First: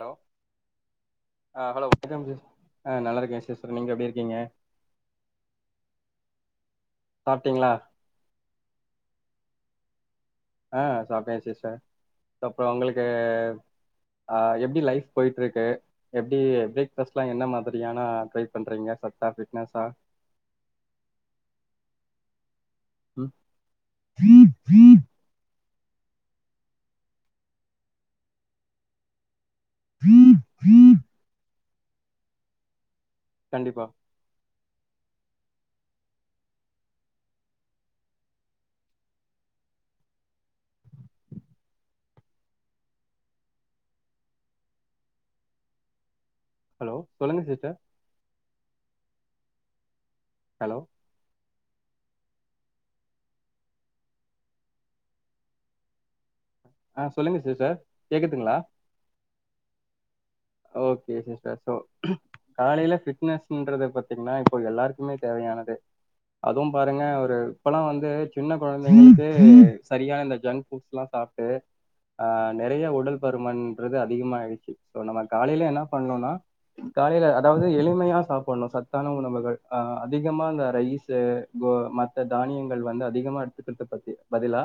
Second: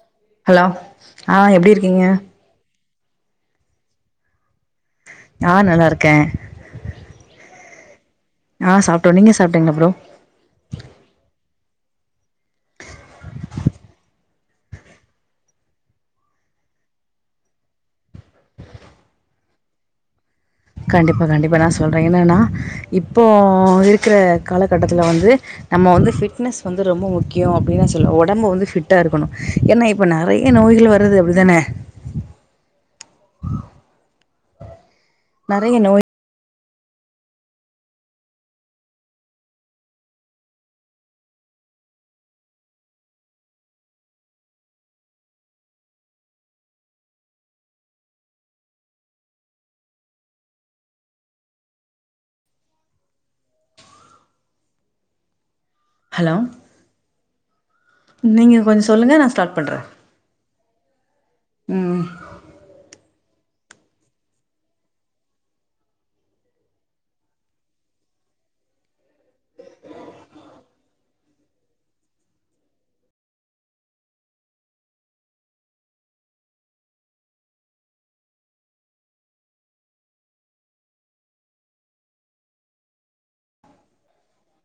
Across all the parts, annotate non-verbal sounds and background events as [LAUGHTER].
Hello hello ஆ எப்டி hello இருக்கீங்க வணக்கம் சிஸ் ஆ நல்ல இருக்கே சிஸ்டர் நீங்க எப்டி இருக்கீங்க நா நல்லாருக்கே சாப்ட்டீங்களா ஆ சாப்ட்டோ நீங்க சாப்பிட்டீங்கள ப்ரோ ஆ சாப்ட்டே சிஸ்டர் அப்றோ உங்களுக்கு ஆ எப்டி லைப் போய்ட்ருக்கு எப்டி பிரேக் பாஸ்ட்ல எல்லா என்ன மாதிரியான ட்ரை பண்றீங்க சாப்ட்டா திக்நஸ்ஸா கண்டிப்பா கண்டிப்பா நா சொல்றே என்னன்னா இப்போ இருக்கிற காலகட்டத்துல வந்து நம்ம வந்து பிட்னஸ் வந்து ரொம்ப முக்கியோ அப்பிட்லா சொல்ல உடம்ப வந்து பிட் டா இருக்கணு ஏன்னா இப்ப ம் நெறைய நோய்கள் வர்ரது அப்படிதானே கண்டிப்பா நறைய நோய் ஹலோ சொல்லுங்க சிஸ்டர் ஹலோ ஹலோ ஆ சொல்லுங்க சிஸ்டர் கேக்குதுங்களா நீங்க கொஞ்சோ சொல்லங்க நா ஸ்டார்ட் பண்றே ஓகே சிஸ்டர் சோ ம் காலைல பிட்னஸ் ங்கறத பாத்தீங்கன்னா இப்போ எல்லாருக்குமே தேவையானது அதுவு பாருங்க ஒரு இப்பெல்லா வந்து சின்ன கொழந்தைங்களுக்கு சரியா இந்த ஜங் ஃபுட்லா சாப்டு ஆ நெறையா உடல் பருமன்றது அதிகமாயிடுச்சு சோ நம்ம காலைலே என்ன பண்ணணும்னா காலைல அதாவது எளிமையா சாப்பட்ணு சத்தான உணவுகள்அ அதிகமா இந்த ரைஸு ப்போ மத்த தானியங்கள் வந்து அதிகமா எடுத்துக்கறதுக்கு பதிலா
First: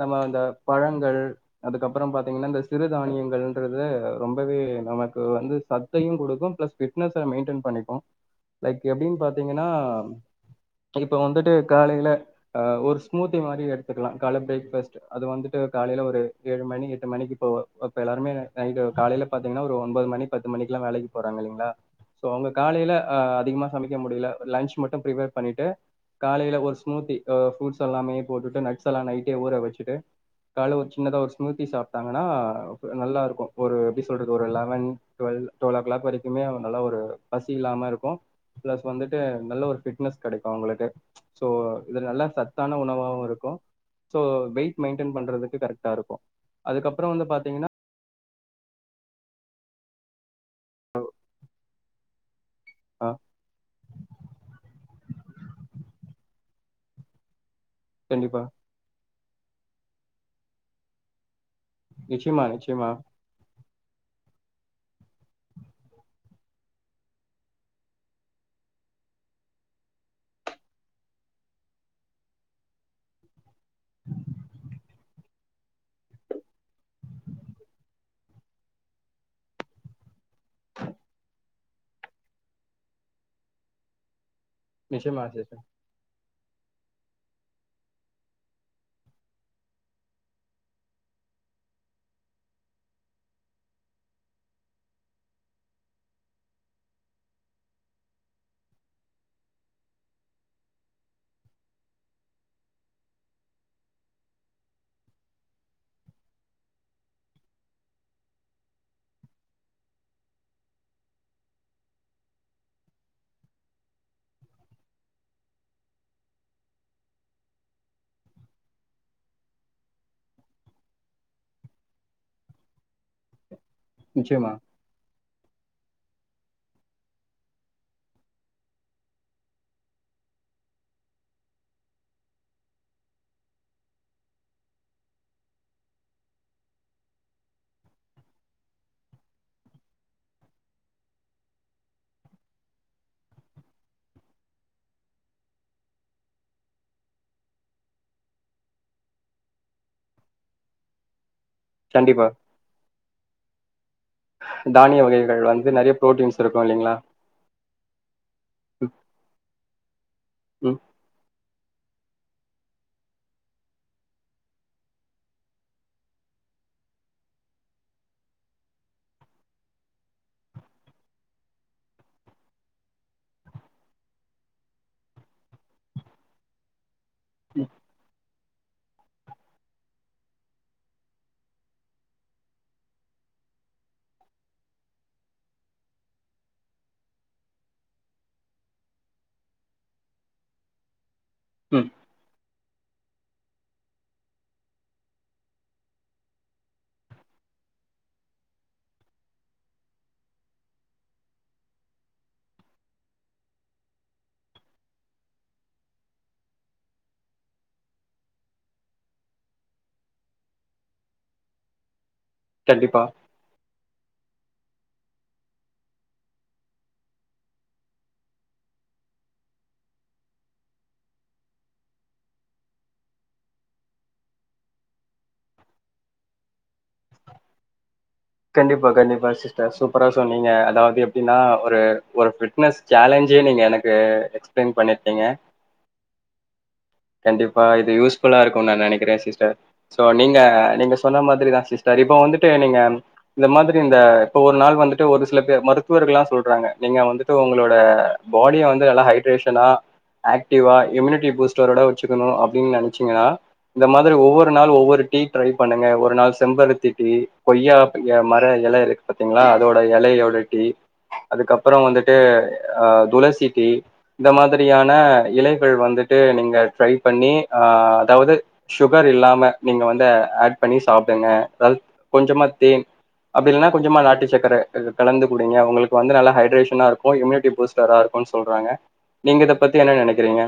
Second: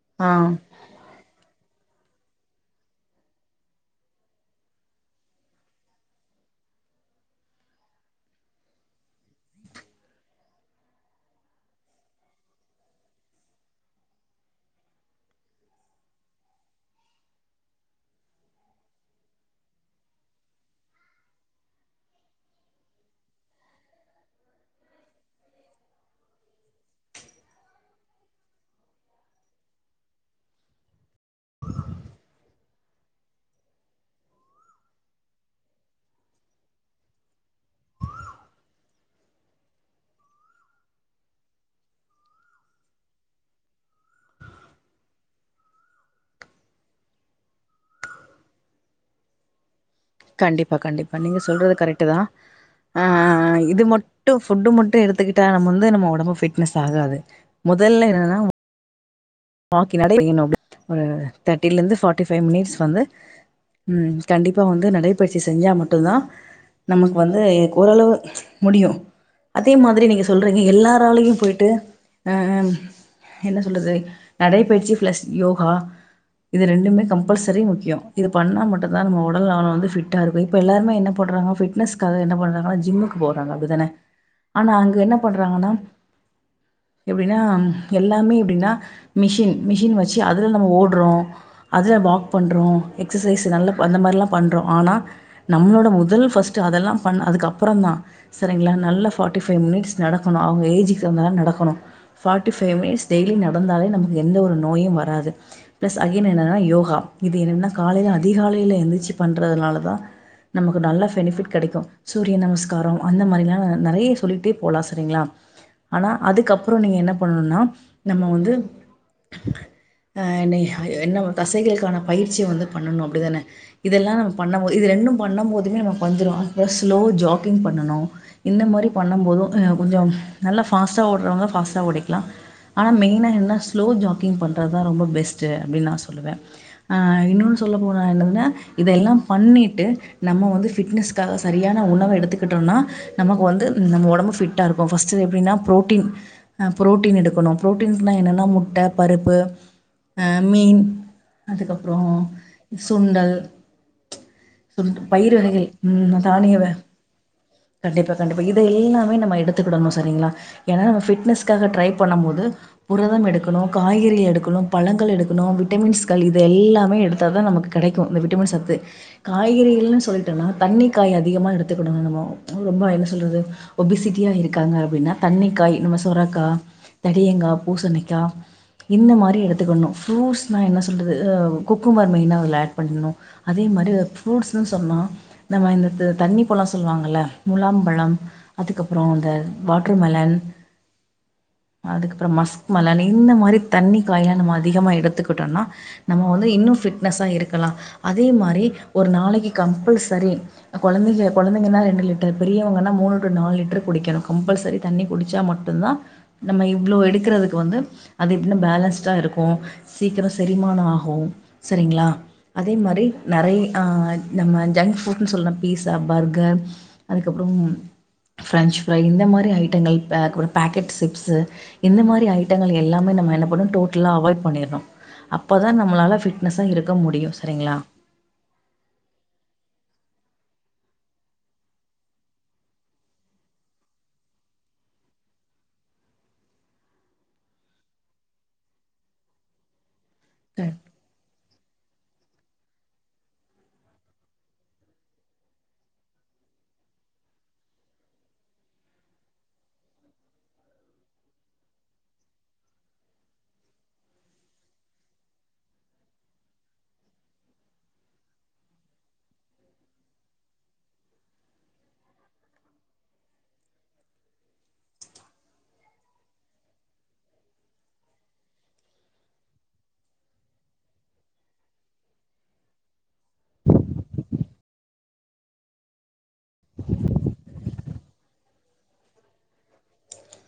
நம்ம ஆ இந்த பழங் அது அதுக்கப்புறமே பாத்தீங்கன்னா இந்த சிறு தானியங்கள்றது ரொம்பவே நமக்கு வந்து சத் தையு கொடுக்கு பிளஸ் பிட்னஸ்ஸ மெயின்டெயின் பண்ணிக்கு லைக் எப்டின்னு பாத்தீங்கன்னா இப்ப வந்துட்டு காலைல ஆ ஒரு ஸ்மூத்தி மாரி எடுத்துக்கலா கால்ல பிரேக்பாஸ்ட் அது வந்துட்டு காலைல ஒரு ஏழு மணி எட்டு மணிக்கு போ அப்போ எல்லாருமே நைட்டு காலைல பாத்தீங்கன்னா ஒரு ஒன்பது மணி பத்து மணிக்கெல்லா வேலைக் போறாங்க இல்லீங்களா சோ அவங்க காலைல ஆ அதிகமா சமைக்க முடில லன்ச் மட்டு பிரிபேர் பண்ணிட்டு காலையில ஒரு ஸ்மூத்தி ஃப்ரூட்ஸ் எல்லாமே போட்டுட்டு நட்ஸ் எல்லா நைட்டே ஊற வெச்சிட்டு காலைல ஒரு சின்னதா ஒரு ஸ்மூத்தி சாப்டாங்கன்னா நல்லா ஒரு எப்டி சொல்றது ஒரு eleven twelve twelve o'clock வரைக்குமே நல்லா ஒரு பசி இல்லாம இருக்கு பிளஸ் வந்துட்டு நல்ல ஒரு ஃபிட்னஸ் கெடைக்கு அவங்களுக்கு சோ இதுல நல்ல சத்தான உணவாவு இருக்கு சோ வெயிட் மெயின்டெயின் பண்றதுக்கு கே கரெக்டா இருக்கு அதுக்கப்றோ வந்து பாத்தீங்கன்னா கண்டிப்பா கண்டிப்பாக நீங்க சொல்றது கரெக்டு தா ஆ இது மட்டு ஃபுட்டு மட்டு எடுத்துக்கிட் நம்ப வந்து நம்ப உடம்பு பிட்னஸ் ஆகாது முதல்ல என்னானா கண்டிப்பா முட்ட வாக்கி நடை நீ நோக்கு ஒரு தேர்ட்டில இருந்து ஃபார்ட்டி நிச்சயமா பைவ் மினிட்ஸ் நிச்சயமா வந்து ம் கண்டிப்பா வந்து நடைபயிற்சி செஞ்சா மட்டுதா நமக்கு வந்து ஓரளவு முடியு அதே மாதிரி நீங்க சொல்றீங்க எல்லாராலையு போயிட்டு ஆ என்ன சொல்றது நடைபயிற்சி பிளஸ் யோகா இது ரெண்டுமே கம்பல்செரி முக்கியோ இது பண்ணா மட்டுதா நம்ம உடல் நலோ வந்து பிட்டா இருக்மே இப்போ எல்லருமே என்ன பண்ணறாங்க பிட்னஸ்காக என்ன பண்ணறாங்கன்னா ஜிம்முக்கு போறாங்க அப்டிதானே ஆனா அங்க என்ன நிச்சயமா ஆஷிஷ். பண்றாங்கன்னா எப்டின்னா எல்லாமே எப்டின்னா மிஷின் மிஷின் வச்சு அதுல நம்ம ஓடுறோ அதுல வாக் பண்றோ எக்ஸசைஸ் நல்லா அந்த மாரிலா பண்றோ ஆனா நம்மளோட முதல் ஃபஸ்ட் அதெல்லா பண் அதுக்கு அப்றோ தா சரிங்ளா நல்லா ஃபார்ட்டி ஃபைவ் மினிட்ஸ் நடக்கணு அவுங்க ஏஜிக்கு வந்தாலு நடக்கணு ஃபார்ட்டி ஃபைவ் மினிட்ஸ் டெய்லி நடந்தாலே நமக்கு எந்த ஒரு நோயு வராது ப்ளஸ் அகைன் என்னென்னா யோகா இது என்னென்னா காலைல அதிகாலைல எந்திரிச்சி பண்ணுறதுனால தா நமக்கு நல்ல பெனிஃபிட் கெடைக்கு சூரிய நமஸ்காரோ அந்த மாரிலாலா நெறைய சொல்லிகிட்டே போலா செரிங்ளா ஆனா அதுக்கு அப்றோ நீங்க என்ன பண்ணணும்னா நம்ம வந்து அ நீக என்ன தசைகளுக்கான பயிற்சிய வந்து பண்ணணு அப்டிதானே இதெல்லா நம்ம நிச்சயமா பண்ணமோது இது ரெண்டும் பண்ணபோதுமே நமக்கு வந்துரு அப்றோ ஸ்லோ ஜாகிங் பண்ணணு இந்த மாரி பண்ணம் போது ஆ கொஞ்சோ நல்லா ஃபாஸ்டா ஓடுறவங்க ஃபாஸ்ட்டா ஓடிக்லா ஆனா மெயினா என்ன ஸ்லோ ஜாக்கிங் பண்றதுதா ரொம்ப பெஸ்ட்டு அப்டின்னு நா சொல்லுவே ஆ இன்னொன்னு சொல்ல போனா என்னதுன்னா இதெல்லா பண்ணிட்டு நம்ம வந்து ஃபிட்னஸ்க்காக சரியான உணவ எடுத்துக்கிட்டோம்னா நமக்கு வந்து நம்ம ஒடம்பு ஃபிட்டா இருக்கு ஃபஸ்ட் எப்டின்னா பு்ரோட்டீன் ஆ ப்ரோட்டீன் எடுக்கணு ப்ரோட்டீஸ்னா என்னென்னா முட் முட்ட பருப்பு ஆ மீன் அதுக்கப்றோ கண்டிப்பா சுண்டல் சுண்ட் தானிய பயிரு வகைகள் வந்து நெறைய ம் புரோட்டீன்ஸ் இருக்கு தானியவ இல்லைங்களா கண்டிப்பா கண்டிப்பா இத ம் எல்லாமே நம்ம எடுத்துக்கிடணு சரிங்ளா ம் ஏனா நம்ம ஃபிட்னஸ்க்காக ட்ரை பண்ணம் போது புரதம் எடுக் டுக்கணு காய்கறி எடுக்கணு பழங்கள் எடுக்கணு விட்டமின்ஸ்கள் இத எல்லாமே எடுத்தா தா நமக்கு கெடைக்கு இந்த விட்டமின் சத்து காய்கறிகள்னு சொல்டேனா தண்ணி காய் அதிகமா எடுத்துக்கிடனு நம்ம ரொம்ப என்ன சொல்றது ஒபிசிட்டியா இருக்காங்க அப்டின்னா தண்ணிக்காய் நம்ம சொரக்கா தடியங்கா ம் பூசணிக்கா இந்த மாரி எடுத்துக்கணு ஃப்ரூட்ஸ்னா என்ன சொல்றது குக்கும்பர் மெயினா அதுல ஆட் பண்ணணு அதே மாரி ஒரு ஃப்ரூட்ஸ்ன்னு சொன்னா நம்ம இந்த தண்ணி பழோ சொல்லுவாங்கல்ல முலாம்பழம் அதுக்கு அப்றோ இந்த வாட்ர்மெலன் ம். அதுக்கு அப்றோ மஸ்க் மலன் இந்த மாரி தண்ணி காய்லா நம்ம அதிகமாக எடுத்துக்கிட்டோம்னா நம்ம வந்து இன்னு ஃபிட்னஸா இருக்கலா அதே மாரி ஒரு நாளைக்கு கம்பல்சரி கொழந்தைங்க கொழந்தைங்கன்னா ரெண்டு லிட்டர் பெரியவங்கன்னா மூணு டு நாலு லிட்டர் குடிக்கணு கம்பல்சரி தண்ணி குடிச்சா மட்டுதா நம்ம இவ்ளோ எடுக்குறதுக் கு வந்து அது இன்னு பேலன்ஸ்டா இருக்கு சீக்ர செரிமான ஆகு சரிங்களா அதே கண்டிப்பா மாரி நெறை ஆ நம்ம ஜங்க் ஃபுட்ன்னு சொல்ற பீஸா பர்கர் அதுக்கப்றோ ப்ரென்ச் ஃப்ரை இந்த மாரி ஐட்டங்கள் பே பேக்கெட் சிப்ஸ்ஸூ இந்த மாரி ஐட் டங்கள் எல்லாமே நம்ம என்ன பண்ணு டோட்டலா அவாய்ட் பண்ணிறனு அப்ப தா நம்மளால ஃபிட்னஸ்ஸா இருக்க முடியு சரிங்ளா கண்டிப்பா கண்டிப்பா சிஸ்டர் சூப்பரா சொன்னீங்க அதாவது எப்டின்னா ஒரு ஒரு ஃபிட்னஸ் சேலஞ்சயே நீங்க எனக்கு எக்ஸ்பிளைன் பண்ணிடீங்க கண்டிப்பா இது யூஸ் ஃபுல்லா இருக்கு நா நெனக்கிறே சிஸ்டர் சோ நீங்க ம் நீங்க சொன்ன மாதிரிதா சிஸ்டர் இப்போ வந்துட்டு நீங்க இந்த மாதிரி இந்த இப்ப ஒரு நாள் வந்துட்டு ஒரு சில பேர் மருத்துவர்கள்லா சொல்றாங்க நீங்க வந்துட்டு உங்களோட பாடிய வந்து நல்ல ஹைட்ரேஷனா ஆக்டிவா இம்யூனிட்டி பூஸ்ட் டரோட வெச்சிக்கணு அப்டின்னு நெனச்சீங்கன்னா இந்த மாதிரி ஒவ்வொரு நாள் ஒவ்வொரு டீ ட்ரை பண்ணுங்க ஒரு நாள் செம்பருத்தி டீ கொய்யா மர எல இருக்கு பாத்தீங்ளா அதோட எலையோட டீ அதுக்கப்பறோ வந்துட்டு அ துளசி டீ இந்த மாதிரியான இலைகள் வந்துட்டு நீங்க ட்ரை பண்ணி ஆ அதாவது சுகர் இல்லாம நீங்க வந்து ஆட் பண்ணி சாப்டுங்க அதாவது கொஞ்சமா தேன் அப்டி இல்னா கொஞ்சமா நாட்டு சக்கர கலந்து குடிங்க ஒங்களுக்கு வந்து நல்ல ஹைட்ரேஷனா இருக்கு இம்யூனிட்டி பூஸ்ட் டரா இருக்குன்னு சொல்றாங்க நீங்க இத பத்தி என்ன நெனக்கிறீங்க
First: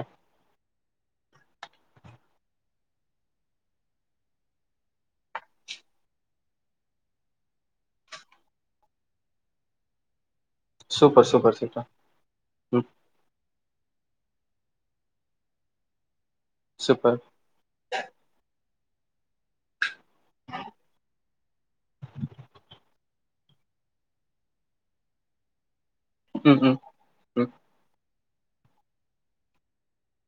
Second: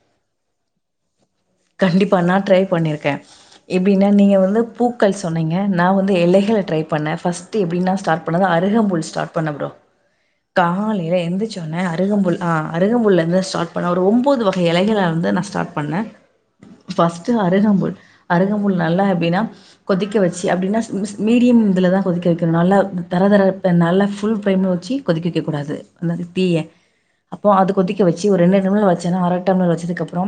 கண்டிப்பா நா ட்ரை பண்ணிருக்க எப்டின்னா நீங்க வந்து பூக்கள் சொன்னீங்க நா வந்து எலைகள் ட்ரை பண்ண ஃபஸ்ட் டு எப்டினா ஸ்டார்ட் பண்ணத அருகம்புல் ஸ்டார்ட் பண்ண ப்ரோ [INAUDIBLE] காலையிலே சூப்பர் எந்திச்ச சூப்பர் ஒன்னே சூப்பர் அருகம்புல் நா ம் அருகம்புல்லருந்து ஸ்டார்ட் பண்ண ஒரு ஒம்போது வகை எலைகள வந்து நா ஸ்டார்ட் பண்ண சூப்பர் ஃபஸ்ட்டு அருகம்புல் அருகம்புல் நல்லா எப்டின்னா கொதிக்க வச்சு அப்டின்னா மிஸ் மிடியம் இதுலதா கொதிக்க வைக்கணு நல்ல தர தர இப்ப நல்ல ஃபுல் ஃபேம்ல்ல வச்சி கொதிக்க வக்ககூடாது அது தீய ம் ம் அப்போ ம் அது கொதிக்க வச்சு ஒரு ரெண்டு நிமிட வச்சன்னா அர டம்லர் வச்சதுக்கு அப்பறோ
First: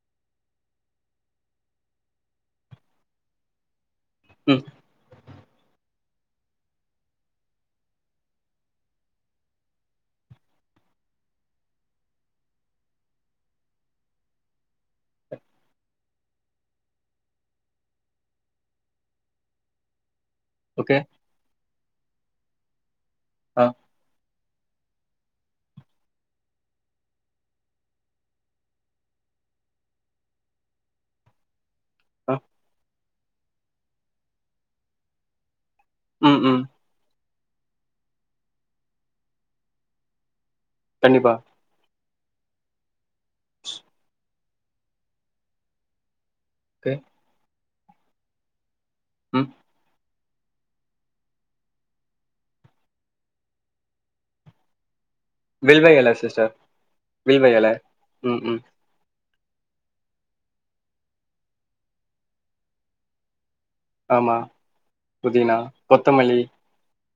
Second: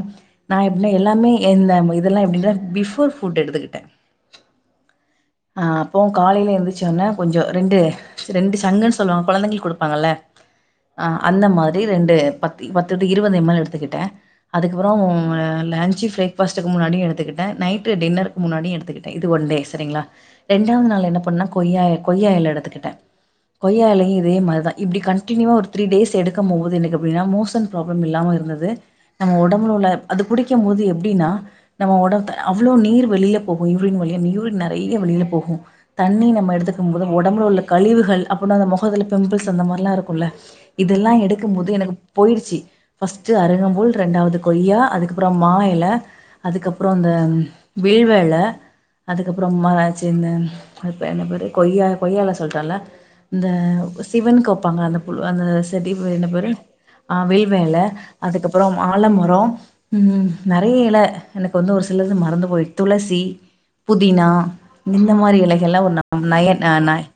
நா என்ன எல்லாமே இந்த இதெல்லா எப்டின்னா பிஃபோர் ஃபுட் எடுத்துக்கிட்ட ம் அ அப்போ காலையில எந்திச்ச ஒன்னே கொஞ்சோ ரெண்டு ரெண்டு சங்குன்னு சொல்லுவாங்க கொழந்தைங்களுக்கு குடுப்பாங்கல்ல அ அந்த மாரி ரெண்டு பத்தி பத்து ட்டு இருவது எம் எல் எடுத்துக்கிட்ட அதுக்கப்புற லன்ச்சு ஃபிரேக் ஃபஸ்ட்டுக்கு முன்னாடியு எடுத்துக்கிட்ட நைட்டு டின்னர் முன்னாடியு எடுத்துக்கிட்ட இது ஒன் டே சரிங்களா ரெண்டாவது ஓகே நாள் என்ன பண்ண கொய்யா கொய்யா எல எடுத்துக்கிட்ட ஆ கொய்யா எலயு இதே மார்தா இப்டி கண்டினியூவா ஒரு த்ரீ டேஸ் எடுக்கம் போது எனக்கு எப்டின்னா மோசன் ப்ராப்ளம் இல்லாம இருந்தது நம்ம ஒடம்புல உள்ள அது குடிக்கம் போது எப்டினா நம்ம ஒடம்பு ஆ அவ்ளோ நீர் வெளியில போகு யூரின் வழியா யூரின் நெறயா வெளில போகு தண்ணி ம் நம்ம ம் எடுத்துக்கும் போது ஒடம்புல உள்ள கழிவுகள் அப்போன்னா அந்த மொகத்துல பிம்பிள்ஸ் அந்த மாரில்லா இருக்குல்ல இதுல்லா கண்டிப்பா எடுக்கும் போது எனக்கு போய்ருச்சு ஃபஸ்ட்டு அருகம்புல் ரெண்டாவது கொய்யா அதுக்கப்பறோ மா எல அதுக்கப்பறோ ஓகே இந்த வில்வ எல ம் அதுப்பறம் ம சின்ந்தன் அது பேரு என்ன பேரு கொய்யா கொய்யா எல சொல்ட்டல்ல இந்த சிவன்க்கு வைப்பாங்க அந்த அந்த வில்வ செடி எல பேரு என்ன பேரு சிஸ்டர் ஆ வில்வ எல ம் ம் அதுக்கப்பறோ ஆலமரோ ம் நெறய எல எனக்கு வந்து ஒரு சிலது மறந்து போய் துளசி புதினா ஆமா இந்த மாறி புதினா எலைகள்லா ஒரு ந கொத்தமல்லி நயன் நயன் நயன்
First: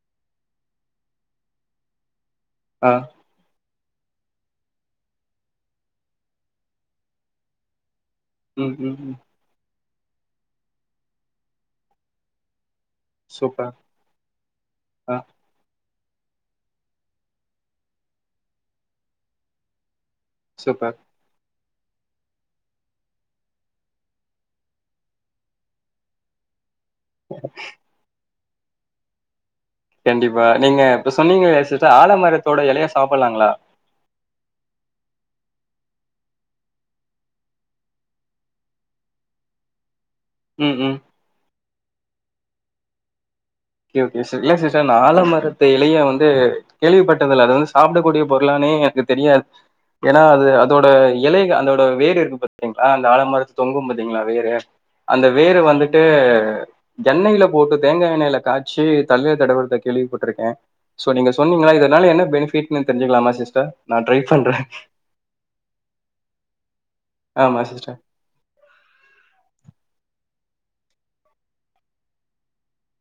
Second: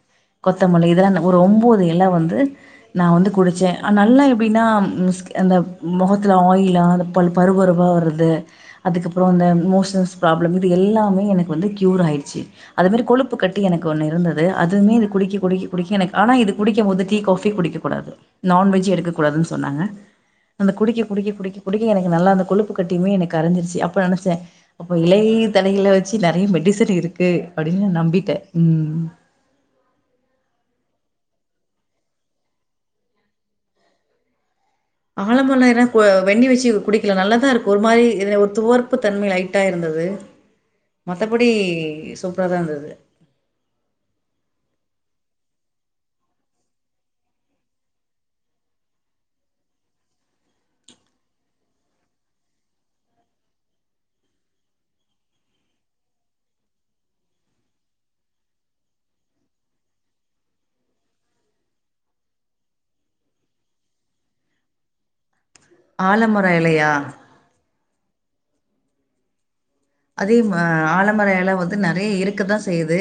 கொத்தமல்லி இத எல்லா ஒரு ஒம்போது எல வந்து ஆ நா வந்து குடிச்சே நல்லா எப்டின்னா ஸ் அந்த மொகத்துல ஆயிலா அந்த பல் பரு பருவா வரது ம் ம் ம் அதுக்கப்புறே அந்த மோஷன்ஸ் ப்ராப்ளம் இது எல்லாமே எனக்கு வந்து கியூர் ஆயிடுச்சு அது மாறி கொழுப்பு கட்டி சூப்பர் எனக்கு ஒன்னு இருந்தது அதுவுமே இது ஆ குடிக்க குடிக்க குடிக்க எனக்கு ஆனா இது குடிக்கம் போது டீ காஃபி குடிக்ககூடாது நன்வெஜ் எடுக்கக் கூடாதுன்னு சொன்னாங்க அந்த சூப்பர் குடிக்க குடிக்க குடிக்க குடிக்க எனக்கு நல்லா அந்த கொழுப்பு கட்டியுமே எனக்கு கரஞ்சிருச்சு அப்ப நெனச்ச அப்ப இலை தலைகள வ வச்சு நெறய மெடிசன் இருக்கு அப்டின்னு நம்பிட்டே ம் கண்டிப்பா நீங்க இப்ப சொன்னீங்களே சிஸ்டர் ஆலமரத்தோட எலய சாப்பல்லாங்களா ஆலமர எல அ வெண்ணி வச்சு குடிக்கல நல்லதா இருக்கு ஒரு மாரி ஒரு துவர்ப்பு தன்மை லைட்டா இருந்தது ம் ம் மத்தபடி சூப்பரா தா இருந்தது ஓகே ஓகே சிஸ் இல்ல சிஸ்டர் இந்த ஆலமரத்து இலய வந்து கேள்விப்பட்டதில்ல அது வந்து சாப்புடக்கூடிய பொருளானே எனக்கு தெரியாது ஏன்னா அது அதோட எலைகள் அதோட வேறு இருக்கு பாத்தீங்களா அந்த ஆலமரத்துல தொங்கு பாத்தீங்களா வேரு அந்த வேரு வந்துட்டு எண்ணையில போட்டு தேங்காய் எண்ணொயில காட்சி தள்ளி இந் தடவரத்த கேள்விப்பட்டிருக்கே சோ நீங்க சொன்னீங்களா இதனால என்ன பெனிஃபிட்ன்னு தெரிஞ்சிகலாமா சிஸ்டர் நா ட்ரை பண்ற [INAUDIBLE] ஆலமரோ இலையா ஆமா சிஸ்டர் அதே மா ஆலமர இலை வந்து நெறைய இருக்க தா செய்யுது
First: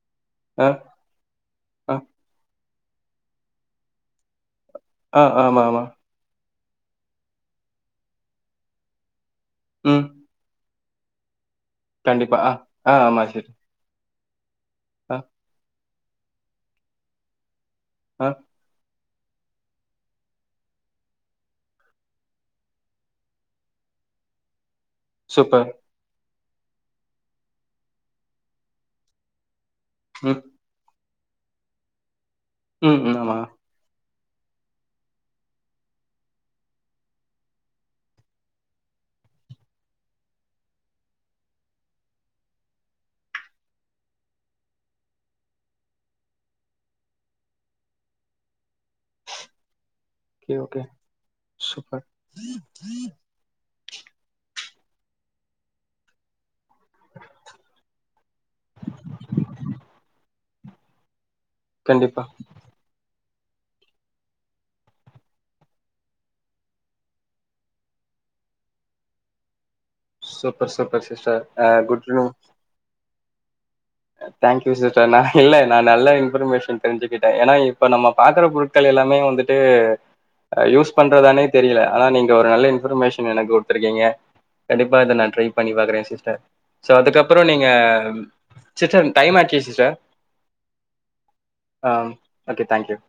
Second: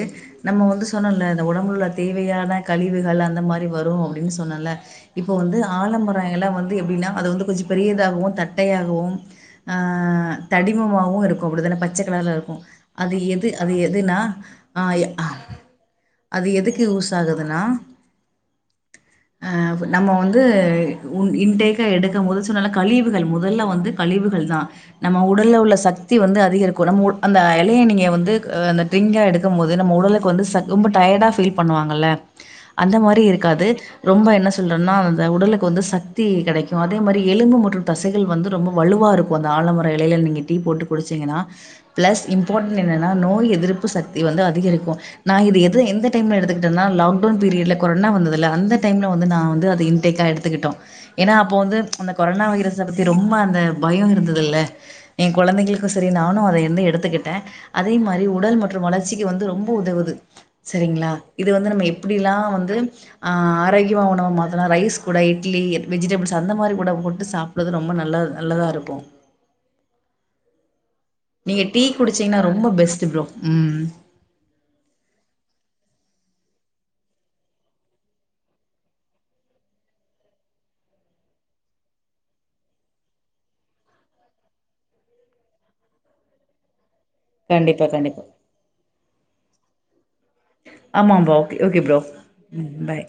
நம்ம ஆ வந்து சொன்னல இந்த உடம்புள ஆ தேவையான கழிவுகள் அந்த மாறி வரு அப்புடின்னு சொன்னல ஆ, இப்போ வந்து ஆமா, ஆமா. ஆலமரோ இலை வந்து எப்புடின்னா அது வந்து கொஞ்சே பெரியதாகவு தட்டையாகவு ஆ ம். தடிமமாவு இருக்கு அப்புடிதான பச்சை கலர்ல கண்டிப்பா. ஆ, இருக்கு ஆ, அது ஆமா. சரி. எது அது எதுனா ஆ அது எதுக்கு யூஸ் ஆகுதுன்னா அ ஆ நம்ம வந்து உன் இன்டேக்கா எடுக்கு போது சொன்னல்ல கழிவுகள் முதல்ல வந்து கழிவுகள் தா நம்ம உடல்ல சூப்பர். உள்ள சக்தி வந்து அதிகரிக்கு நம்ம அந்த இலைய நீங்க வந்து ஆ அந்த டிரிங்கா எடுக்கு போது நம்ம உடலுக்கு ம், வந்து ச ரொம்ப டயர்டா ஃபீல் பண்ணுவாங்கல்ல அந்த ம், ம். மாறி ஆமா. இருக்காது ரொம்ப என்ன சொல்றோன்னா அந்த உடலுக்கு வந்து சக்தி கிடைக்கு அதே மாறி எலும்பு மற்றும் தசைகள் வந்து ரொம்ப வலுவா இரு க்கு அந்த ஆலமர இலையில நீங்க டீ போட்டு குடிச்சிங்கன்னா ப்ளஸ் இம்பார்ட்டண்ட் என்னென்னா நோய் எதிர்ப்பு சக்தி வந்து அதிகரிக்கு நா இது எது எந்த டைம்ல எடுத்துக்கிட்டேன லாக்டவுன் பீரியட்ல கொரோனா வந்ததுல்ல அந்த டைம்ல வந்து நா வந்து அது க்கா ஓகே, எடுத்துக்கிட்டோ ஓகே. ஏன்னா அப்போ வந்து சூப்பர். அந்த கொரோனா வைரஸ்ச பத்தி ரொம்ப அந்த பயம் இருந்தது இல்ல என் குழந்தைகளுக்கு சேரி நானு அத இருந்து எடுத்துக்கிட்டே அதே மாறி உடல் மற்றும் வளர்ச்சிக்கு வந்து ரொம்ப உதவுது சரிங்களா இது வந்து நம்ம கண்டிப்பா. எப்புடிலா வந்து ஆ ஆரோக்கிய உணவு மாதிரா ரைஸ் கூட இட்லி எ வெஜிடபிள்ஸ் அந்த மாறி கூட போட்டு சாப் புறது ரொம்ப நல்ல நல்லா தா இருபோ சூப்பர் சூப்பர் சிஸ்டர் நீங்க அ டீ குட் டு குடிச்சிங்ன்னா ரொம்ப பெஸ்ட் ப்ரோ ம் தேங்க்யூ சிஸ்டர் நா இல்ல நா நல்ல இன்ஃபர்மேஷன் தெரிஞ்சுகிட்ட ஏனா இப்ப நம்ம பாக்குற பொரு ட்கள் எல்லாமே வந்துட்டு யூஸ் பண்றதானே தெரியல ஆனா நீங்க ஒரு நல்ல இன்ஃபர்மேஷன் எனக்கு குடுத்துருக்கிங்க கண்டிப்பா இத நா ட்ரை பண்ணி பாக்குறே சிஸ்டர் சோ அதுக்கப்பற நீங்க கண்டிப்பா கண்டிப்பா சிஸ்டர் டைம் ஆச்சு சிஸ்டர் ஆமா போக் ஓகே ஆ bro okay. Thank you. Bye